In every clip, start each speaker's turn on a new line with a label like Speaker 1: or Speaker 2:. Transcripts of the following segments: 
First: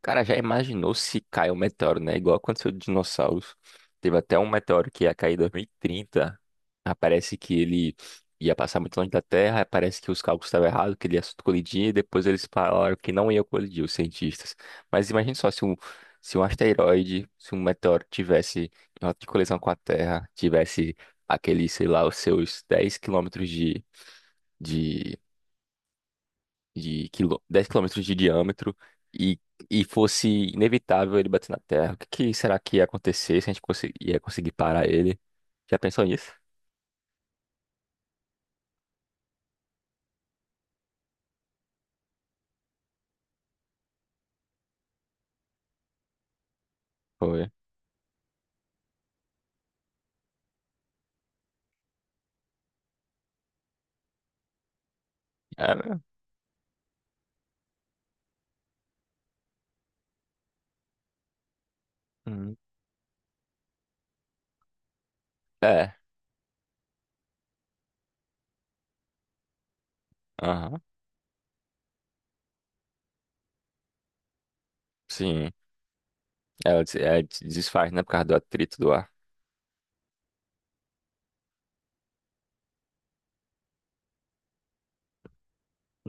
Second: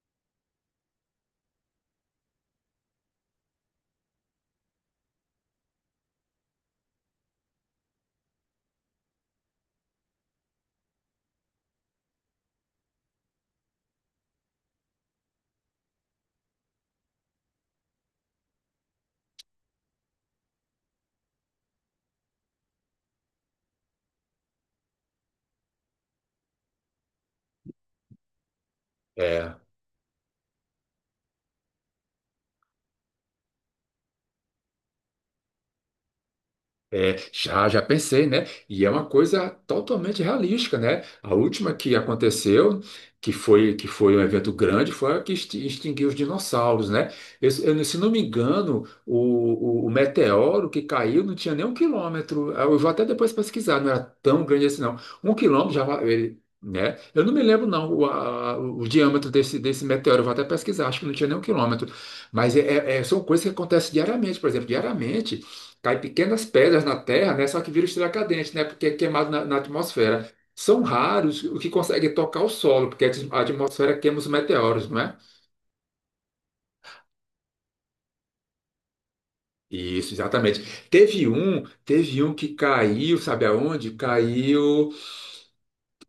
Speaker 1: Cara, já imaginou se cai um meteoro, né? Igual aconteceu com dinossauros. Teve até um meteoro que ia cair em 2030. Ah, parece que ele ia passar muito longe da Terra. Aí parece que os cálculos estavam errados, que ele ia colidir. E depois eles falaram que não ia colidir, os cientistas. Mas imagine só se um asteroide, se um meteoro tivesse em rota de colisão com a Terra, tivesse aquele, sei lá, os seus de 10 quilômetros de diâmetro e,
Speaker 2: É,
Speaker 1: e fosse inevitável ele bater na Terra, o que, que será que ia acontecer se a gente ia conseguir parar ele? Já pensou nisso?
Speaker 2: é, já pensei, né? E é uma coisa totalmente realística, né? A última que aconteceu, que foi um evento grande, foi a que extinguiu os dinossauros, né?
Speaker 1: Foi.
Speaker 2: Eu, Se não me engano, o meteoro que caiu não tinha nem 1 quilômetro. Eu vou até depois pesquisar, não era tão grande assim, não. Um
Speaker 1: É,
Speaker 2: quilômetro já,
Speaker 1: né?
Speaker 2: ele, né? Eu não me lembro, não, o diâmetro desse meteoro. Eu vou até pesquisar, acho que não tinha nem um quilômetro.
Speaker 1: Hum.
Speaker 2: Mas são coisas que acontecem diariamente, por exemplo, diariamente.
Speaker 1: É,
Speaker 2: Cai pequenas pedras na Terra, né? Só que vira estrela cadente, né? Porque é queimado na atmosfera.
Speaker 1: aham,
Speaker 2: São raros o que consegue tocar o solo, porque a atmosfera queima os meteoros, não é?
Speaker 1: sim. É, desfaz, né, por causa do atrito do ar.
Speaker 2: Isso, exatamente. Teve um que caiu, sabe aonde? Caiu,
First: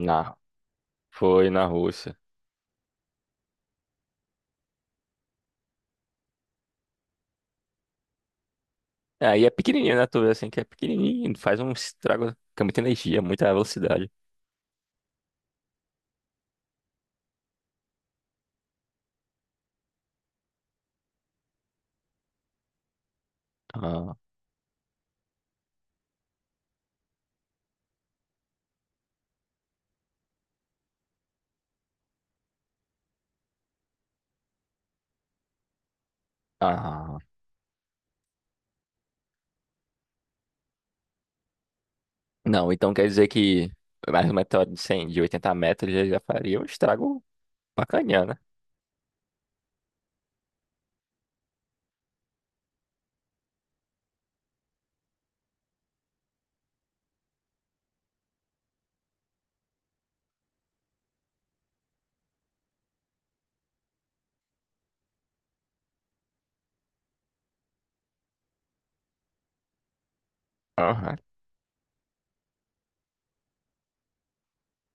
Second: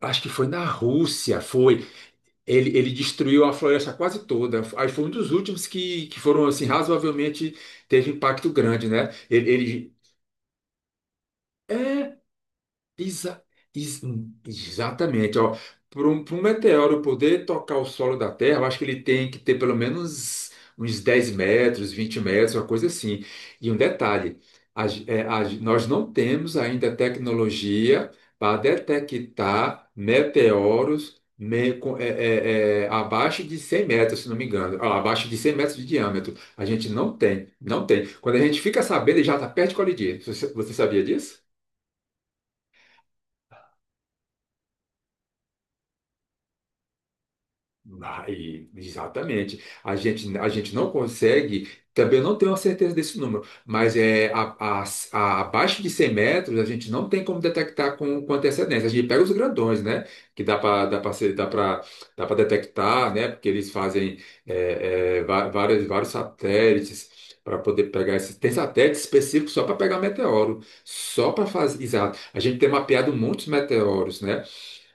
Speaker 2: acho que foi na Rússia,
Speaker 1: Foi na
Speaker 2: foi.
Speaker 1: Rússia.
Speaker 2: Ele destruiu a floresta quase toda. Aí foi um dos últimos que foram, assim, razoavelmente, teve impacto grande, né?
Speaker 1: Aí é pequenininho, né, tu vê assim, que é pequenininho, faz um
Speaker 2: É.
Speaker 1: estrago, fica muita energia,
Speaker 2: Exa-
Speaker 1: muita
Speaker 2: ex-
Speaker 1: velocidade.
Speaker 2: Exatamente, ó. Para um, pra um meteoro poder tocar o solo da Terra, eu acho que ele tem que ter pelo menos uns 10 metros, 20 metros, uma coisa assim. E um
Speaker 1: Ah,
Speaker 2: detalhe, a ge- é, a ge- nós não temos ainda tecnologia para detectar meteoros abaixo de 100 metros, se não me engano, ah, abaixo de 100 metros de diâmetro. A gente não
Speaker 1: ah.
Speaker 2: tem, não tem. Quando a gente fica sabendo, ele já está perto de colidir. Você sabia disso?
Speaker 1: Não, então quer dizer que mais um meteoro de 100, de 80 metros, ele já faria um estrago. Bacaninha, né?
Speaker 2: Aí, exatamente. A gente não consegue, também não tenho a certeza desse número, mas a- abaixo de 100 metros a gente não tem como detectar com antecedência. A gente pega os grandões, né? Que dá para dá para detectar, né? Porque eles fazem várias, vários satélites para poder pegar esses. Tem satélites específicos só para pegar meteoro,
Speaker 1: Aham.
Speaker 2: só para fazer. Exato. A gente tem mapeado muitos meteoros, né?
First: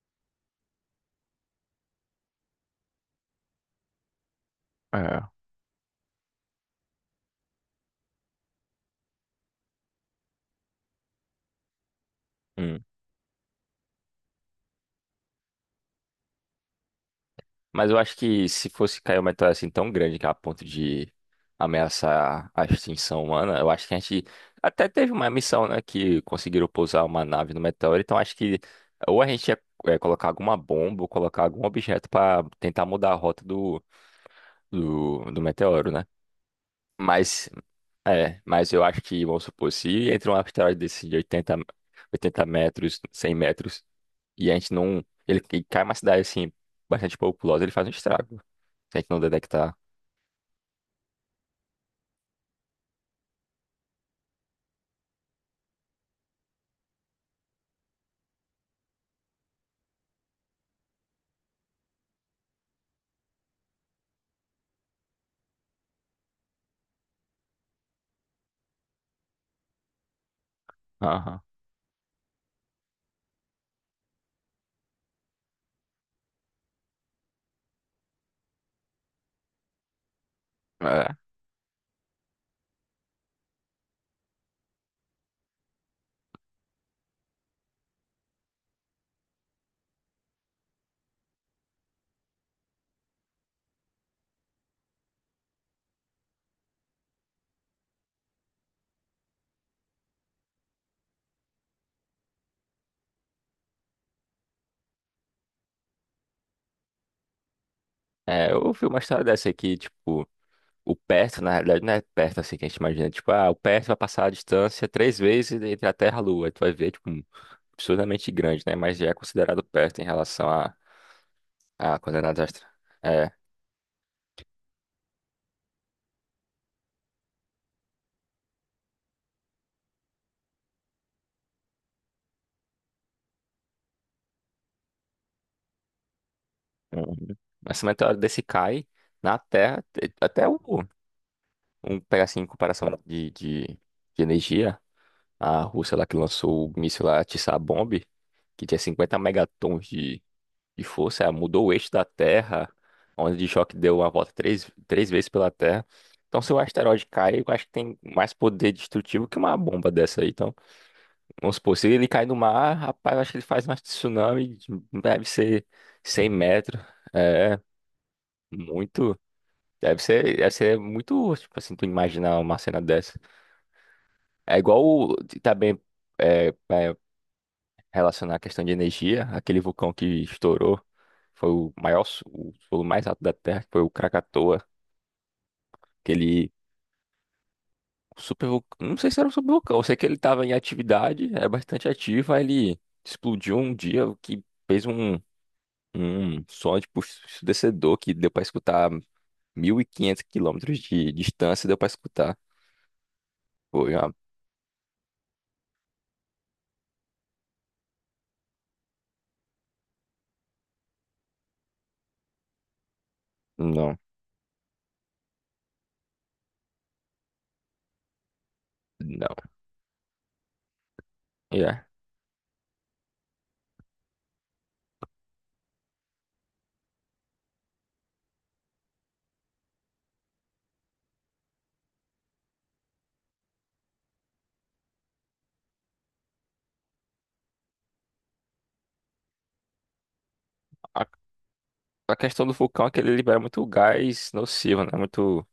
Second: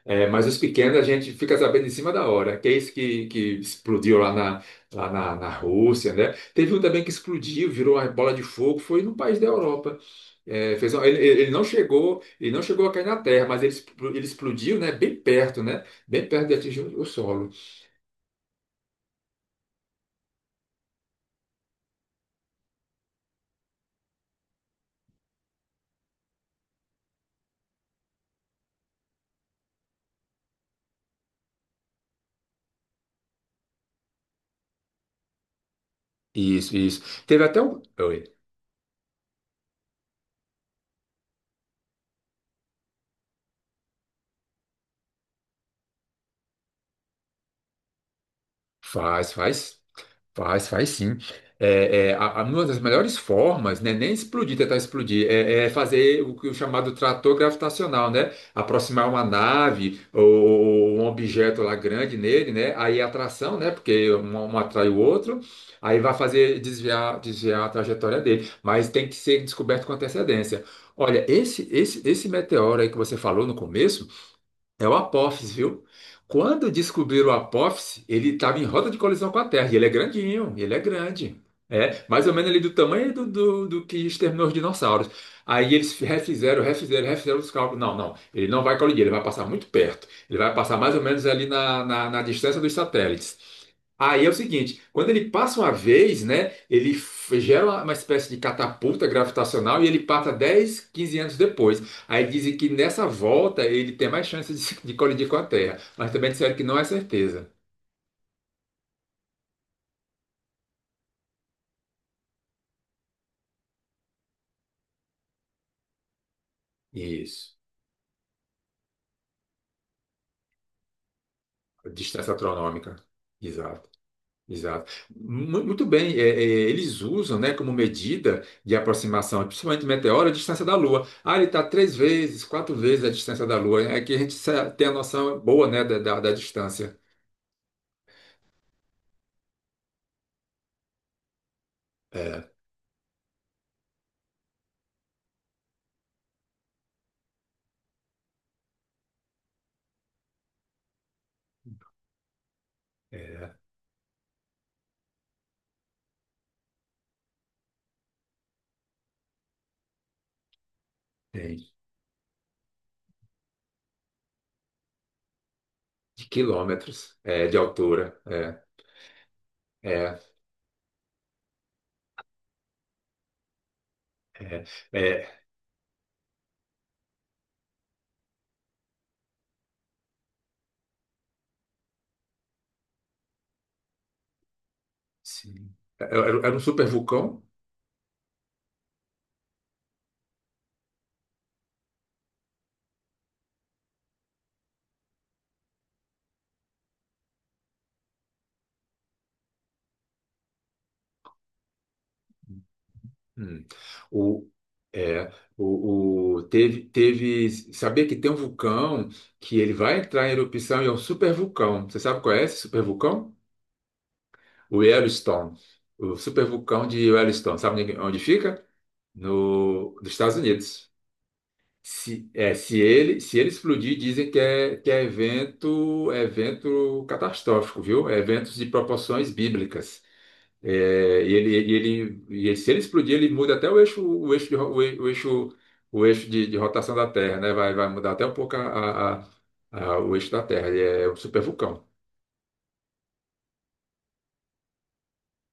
Speaker 2: É, mas os pequenos a gente fica sabendo em cima da hora, que é isso que explodiu lá na, lá
Speaker 1: É.
Speaker 2: na, na Rússia, né? Teve um também que explodiu, virou uma bola de fogo, foi num país da Europa. É, fez um- ele ele não
Speaker 1: Hum.
Speaker 2: chegou a cair na terra, mas ele explodiu, né? Bem perto, né? Bem perto de atingir o solo.
Speaker 1: Mas eu acho que se fosse cair uma meteora assim tão grande que é a ponto de ameaçar a extinção humana, eu acho que a gente até teve uma missão, né, que conseguiram pousar uma nave no meteoro, então acho que ou a gente ia colocar alguma bomba ou colocar algum objeto para tentar mudar a rota do meteoro, né?
Speaker 2: Isso, isso. Teve
Speaker 1: Mas,
Speaker 2: até um. Oi.
Speaker 1: mas eu acho que, vamos supor, se entra um asteroide desse de 80 metros, 100 metros, e a gente não. Ele cai uma cidade assim, bastante populosa, ele faz um estrago. Se a gente não
Speaker 2: Faz,
Speaker 1: detectar.
Speaker 2: faz. Faz, faz sim. Uma das melhores formas, né, nem explodir, tentar explodir, é fazer o, que o chamado trator gravitacional, né? Aproximar uma nave ou um objeto lá grande nele, né? Aí a atração, né? Porque um atrai o outro, aí vai fazer desviar, a trajetória dele. Mas tem que ser descoberto com antecedência. Olha,
Speaker 1: Aham.
Speaker 2: esse meteoro aí que você falou no começo. É o Apófis, viu? Quando descobriram o Apófis, ele estava em rota de colisão com a Terra. E ele é grandinho, ele é
Speaker 1: É.
Speaker 2: grande. É, mais ou menos ali do tamanho do que exterminou os dinossauros. Aí eles refizeram os cálculos. Não, não, ele não vai colidir, ele vai passar muito perto. Ele vai passar mais ou menos ali na distância dos satélites. Aí é o seguinte, quando ele passa uma vez, né, gera uma espécie de catapulta gravitacional e ele passa 10, 15 anos depois. Aí dizem que nessa volta ele tem mais chance de colidir com a Terra, mas também disseram que não é certeza.
Speaker 1: É, eu ouvi uma história dessa aqui, tipo, o perto, na realidade, não é perto assim que a gente imagina. Tipo, ah, o perto vai passar a distância três vezes entre a Terra e a Lua. Tu vai ver, tipo, um
Speaker 2: Isso.
Speaker 1: absurdamente grande, né? Mas já é considerado perto em relação a
Speaker 2: Distância
Speaker 1: coordenadas astrais.
Speaker 2: astronômica.
Speaker 1: É.
Speaker 2: Exato, exato. Muito bem, eles usam, né, como medida de aproximação, principalmente meteoro, a distância da Lua. Ah, ele está três vezes, quatro vezes a distância da Lua. É que tem a noção boa, né, da distância.
Speaker 1: Uhum. Mas uma meteoro desse cai na Terra, até o. Um pegar assim, em
Speaker 2: É,
Speaker 1: comparação de energia. A Rússia lá que lançou o míssil lá tsar que tinha 50 megatons de força, ah, mudou o eixo da Terra, onde de
Speaker 2: é,
Speaker 1: choque deu uma volta três vezes pela Terra. Então, se o asteroide cai, eu acho que tem mais poder destrutivo que uma bomba dessa aí. Então, vamos
Speaker 2: tem.
Speaker 1: supor, se ele cai no mar, rapaz, eu acho que ele faz um tsunami, deve ser
Speaker 2: De
Speaker 1: 100 metros.
Speaker 2: quilômetros, de
Speaker 1: É,
Speaker 2: altura. É,
Speaker 1: muito.
Speaker 2: é,
Speaker 1: Deve ser muito, tipo assim, tu imaginar uma cena dessa. É
Speaker 2: é,
Speaker 1: igual,
Speaker 2: é.
Speaker 1: tá bem relacionar a questão de energia, aquele vulcão que estourou foi o maior, o solo mais alto da Terra, que foi o Krakatoa,
Speaker 2: Sim. Era,
Speaker 1: aquele
Speaker 2: era um super vulcão?
Speaker 1: super, não sei se era um super vulcão, eu sei que ele estava em atividade, é bastante ativo, aí ele explodiu um dia, o que fez um som tipo ensurdecedor que deu para escutar 1.500 quilômetros de distância, deu para escutar.
Speaker 2: Hum.
Speaker 1: Foi uma.
Speaker 2: O, é, o- teve, teve, sabia que tem um vulcão que ele vai entrar em erupção e é um supervulcão. Você sabe qual é esse supervulcão?
Speaker 1: Não,
Speaker 2: O Yellowstone. O supervulcão de Yellowstone. Sabe onde fica?
Speaker 1: não,
Speaker 2: No, Dos Estados Unidos.
Speaker 1: yeah.
Speaker 2: Se ele explodir, dizem que é, evento, é evento catastrófico, viu? É eventos de proporções bíblicas. É, Se ele explodir, ele muda até o eixo de, ro- o e- o eixo de rotação da Terra, né? Vai mudar até um pouco o eixo da Terra. Ele
Speaker 1: A,
Speaker 2: é um super vulcão.
Speaker 1: a questão do vulcão é que ele libera muito gás nocivo, né? Muito.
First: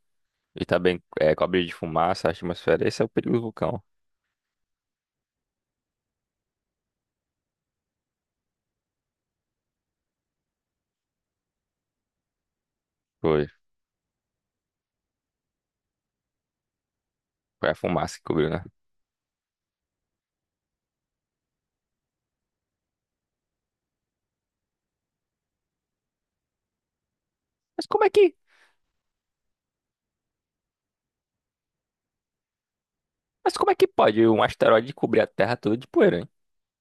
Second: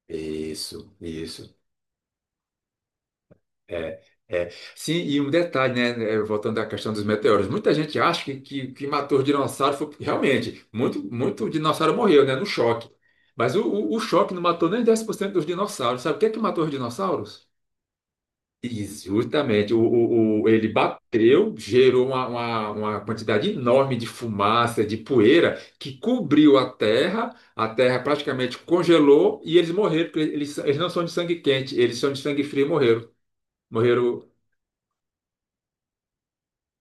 Speaker 1: E
Speaker 2: Isso,
Speaker 1: também é,
Speaker 2: isso.
Speaker 1: cobre de fumaça, a atmosfera. Esse é o perigo do vulcão.
Speaker 2: É, é. Sim, e um detalhe, né? Voltando à questão dos meteoros, muita gente acha que matou os dinossauros. Foi, realmente, muito, muito dinossauro morreu, né? No choque.
Speaker 1: Foi,
Speaker 2: Mas o choque não matou nem 10% dos dinossauros. Sabe o que é que matou os dinossauros?
Speaker 1: foi a fumaça que cobriu, né?
Speaker 2: E justamente, ele bateu, gerou uma quantidade enorme de fumaça, de poeira, que cobriu a
Speaker 1: Mas
Speaker 2: terra
Speaker 1: como é que,
Speaker 2: praticamente congelou e eles morreram, porque eles não são de sangue quente, eles são de sangue frio e morreram.
Speaker 1: mas como é que pode
Speaker 2: Morreram
Speaker 1: um asteroide cobrir a Terra toda de poeira, hein?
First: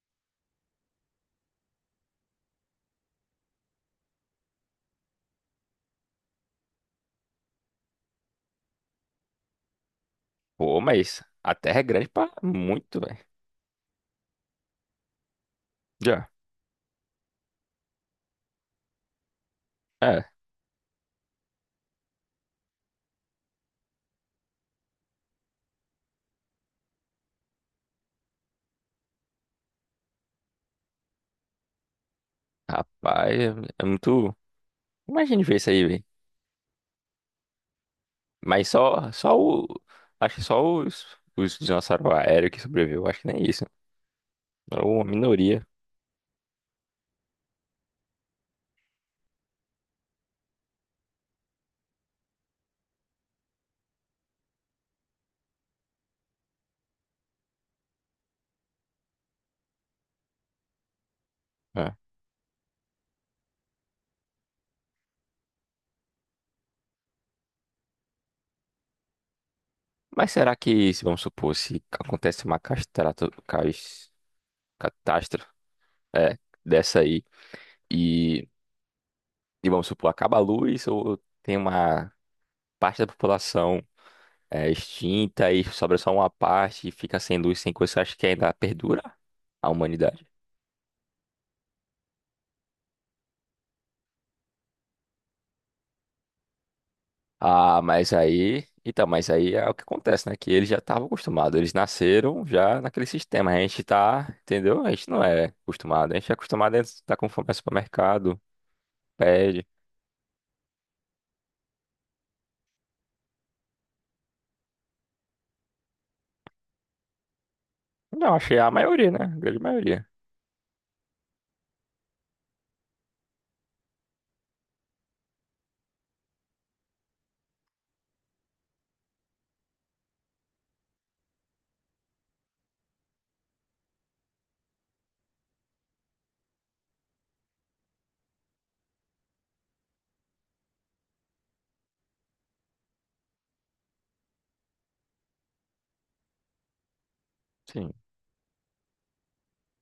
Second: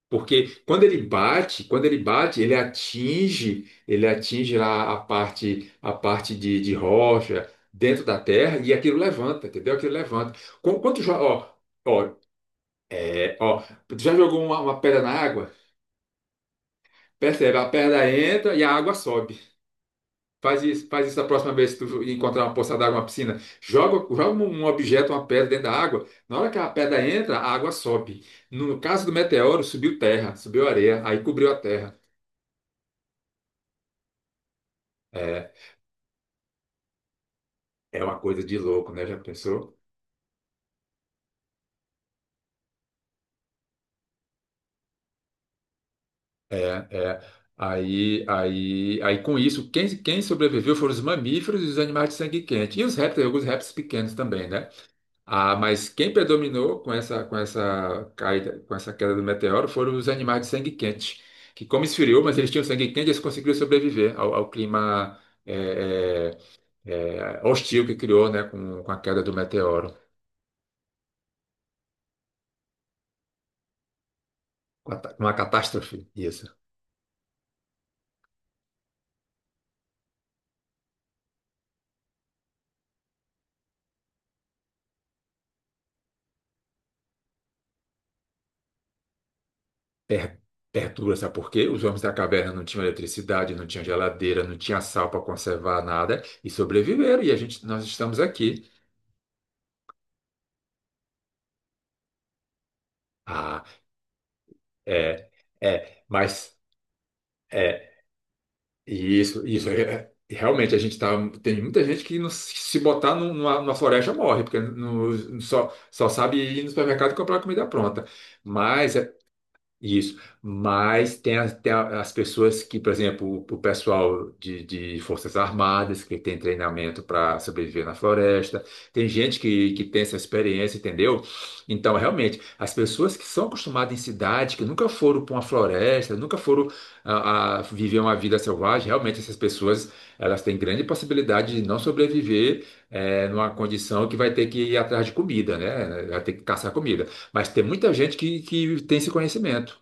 Speaker 2: porque quando ele bate, ele atinge lá a parte de rocha dentro da terra e aquilo levanta, entendeu? Aquilo levanta.
Speaker 1: Pô,
Speaker 2: Qu- Quanto, jo-
Speaker 1: mas
Speaker 2: ó,
Speaker 1: a Terra é grande
Speaker 2: ó,
Speaker 1: pra muito, velho.
Speaker 2: é, ó, tu já jogou uma pedra na água?
Speaker 1: Já.
Speaker 2: Percebe? A perna entra e a água sobe.
Speaker 1: É,
Speaker 2: Faz isso da próxima vez que tu encontrar uma poça d'água, uma piscina. Joga um objeto, uma pedra dentro da água. Na hora que a pedra entra, a água sobe. No caso do meteoro, subiu terra, subiu areia, aí cobriu a terra.
Speaker 1: rapaz, é muito. Imagine
Speaker 2: É,
Speaker 1: ver isso aí, velho.
Speaker 2: é uma coisa de
Speaker 1: Mas
Speaker 2: louco, né? Já
Speaker 1: só o.
Speaker 2: pensou?
Speaker 1: Acho que só os dinossauros aéreos que sobreviveu. Acho que nem isso. É uma minoria.
Speaker 2: É, é. Aí com isso, quem sobreviveu foram os mamíferos e os animais de sangue quente. E os répteis, alguns répteis pequenos também, né? Ah, mas quem predominou com essa caída, com essa queda do meteoro foram os animais de sangue quente, que como
Speaker 1: É.
Speaker 2: esfriou, mas eles tinham sangue quente, eles conseguiram sobreviver ao clima eh, hostil que criou, né, com a queda do meteoro,
Speaker 1: Mas será que, se vamos supor, se acontece uma
Speaker 2: com a
Speaker 1: catástrofe,
Speaker 2: catástrofe.
Speaker 1: é,
Speaker 2: Isso.
Speaker 1: dessa aí. E, e vamos supor, acaba a luz ou tem uma parte da população extinta e sobra só uma parte e fica sem luz, sem coisa, você acha que ainda perdura a humanidade?
Speaker 2: per- Perturba, sabe por quê? Os homens da caverna não tinham eletricidade, não tinham geladeira, não tinha sal para conservar nada e sobreviveram. E a gente,
Speaker 1: Ah,
Speaker 2: nós
Speaker 1: mas
Speaker 2: estamos aqui.
Speaker 1: aí. Então, mas aí é o que acontece, né? Que eles já estavam acostumados. Eles nasceram já naquele sistema. A
Speaker 2: Ah,
Speaker 1: gente tá, entendeu? A gente não
Speaker 2: é,
Speaker 1: é
Speaker 2: é,
Speaker 1: acostumado. A gente é
Speaker 2: mas
Speaker 1: acostumado a estar com fome no
Speaker 2: é
Speaker 1: supermercado,
Speaker 2: isso,
Speaker 1: pede.
Speaker 2: isso realmente a gente tá. Tem muita gente que não se botar numa floresta morre, porque não, só sabe ir no supermercado e comprar comida pronta.
Speaker 1: Não, achei a
Speaker 2: Mas
Speaker 1: maioria,
Speaker 2: é
Speaker 1: né? A grande maioria.
Speaker 2: Isso, mas tem, as tem a- as pessoas que, por exemplo, o pessoal de Forças Armadas, que tem treinamento para sobreviver na floresta, tem gente que tem essa experiência, entendeu? Então, realmente, as pessoas que são acostumadas em cidade, que nunca foram para uma floresta, nunca foram a viver uma vida selvagem, realmente essas pessoas elas têm grande possibilidade de não sobreviver numa condição que vai ter que ir atrás de comida, né? Vai ter que caçar comida. Mas tem
Speaker 1: Sim.
Speaker 2: muita gente que tem esse conhecimento,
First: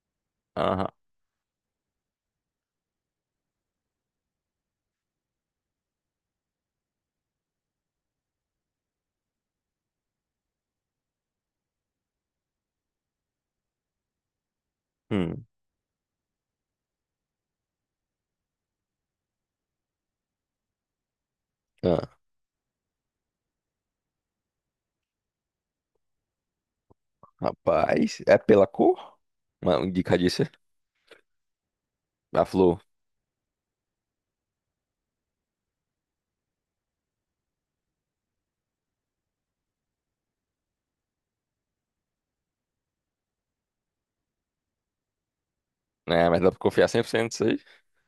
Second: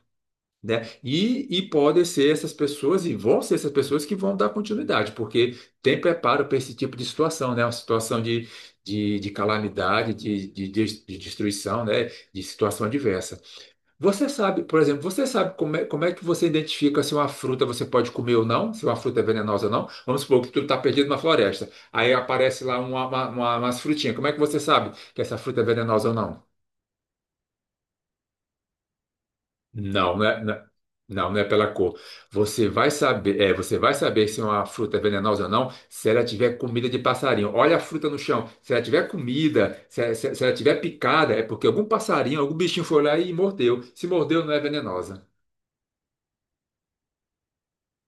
Speaker 2: né?
Speaker 1: Aham.
Speaker 2: E podem ser essas pessoas, e vão ser essas pessoas que vão dar continuidade, porque tem preparo para esse tipo de situação, né? Uma situação de calamidade, de destruição, né? De situação adversa. Você sabe, por exemplo, você
Speaker 1: Hum.
Speaker 2: sabe como é que você identifica se uma fruta você pode comer ou não, se uma fruta é venenosa ou não? Vamos supor que tu está perdido na floresta,
Speaker 1: Ah,
Speaker 2: aí aparece lá umas frutinhas. Como é que você sabe que essa fruta é venenosa ou não?
Speaker 1: rapaz, é pela cor? Uma indica
Speaker 2: Não, não é, não, é, não, não é pela cor.
Speaker 1: Da
Speaker 2: Você
Speaker 1: Flu.
Speaker 2: vai saber, é, você vai saber se uma fruta é venenosa ou não se ela tiver comida de passarinho. Olha a fruta no chão. Se ela tiver comida, se ela tiver picada, é porque algum passarinho, algum bichinho foi lá e mordeu. Se mordeu, não é venenosa.
Speaker 1: Né? Mas dá pra confiar 100% nisso aí?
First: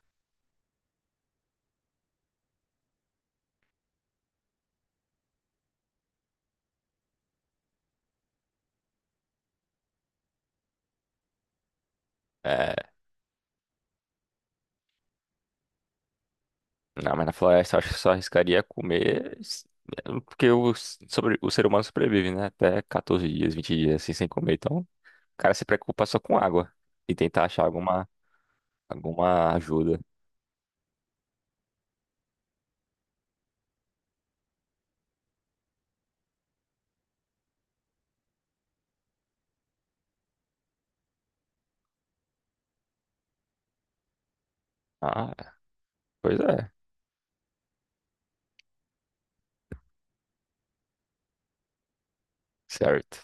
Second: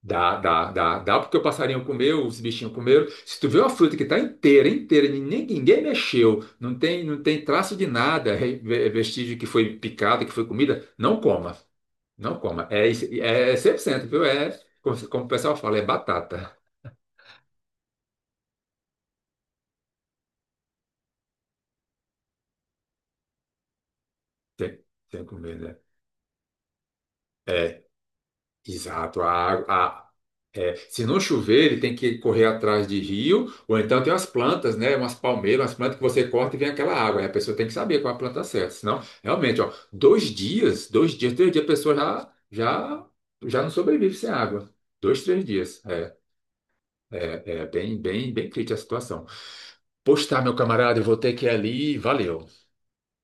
Speaker 2: Dá, dá, dá. Dá porque o passarinho comeu, os bichinhos comeram. Se tu vê uma fruta que está inteira, inteira, e ninguém mexeu, não tem traço de nada, vestígio que foi picada, que foi comida, não coma. Não coma. É,
Speaker 1: É,
Speaker 2: isso- é 100%, viu? Como o pessoal fala, é batata.
Speaker 1: não, mas na floresta eu acho que só arriscaria comer. É, porque o ser humano sobrevive, né? Até 14 dias, 20 dias assim sem comer.
Speaker 2: Tem,
Speaker 1: Então, o
Speaker 2: tem que
Speaker 1: cara
Speaker 2: comer,
Speaker 1: se
Speaker 2: né?
Speaker 1: preocupa só com água e tentar achar
Speaker 2: É, exato. A,
Speaker 1: alguma
Speaker 2: água-
Speaker 1: ajuda.
Speaker 2: a, é, Se não chover, ele tem que correr atrás de rio, ou então tem umas plantas, né? Umas palmeiras, umas plantas que você corta e vem aquela água. Aí a pessoa tem que saber qual é a planta certa. Senão, realmente, ó, 2 dias, 2 dias, 3 dias, a pessoa já não sobrevive sem água. Dois,
Speaker 1: Ah,
Speaker 2: três dias.
Speaker 1: pois é,
Speaker 2: É bem, bem, bem crítica a situação. Pois tá, meu camarada, eu vou ter que ir ali. Valeu.
Speaker 1: certo.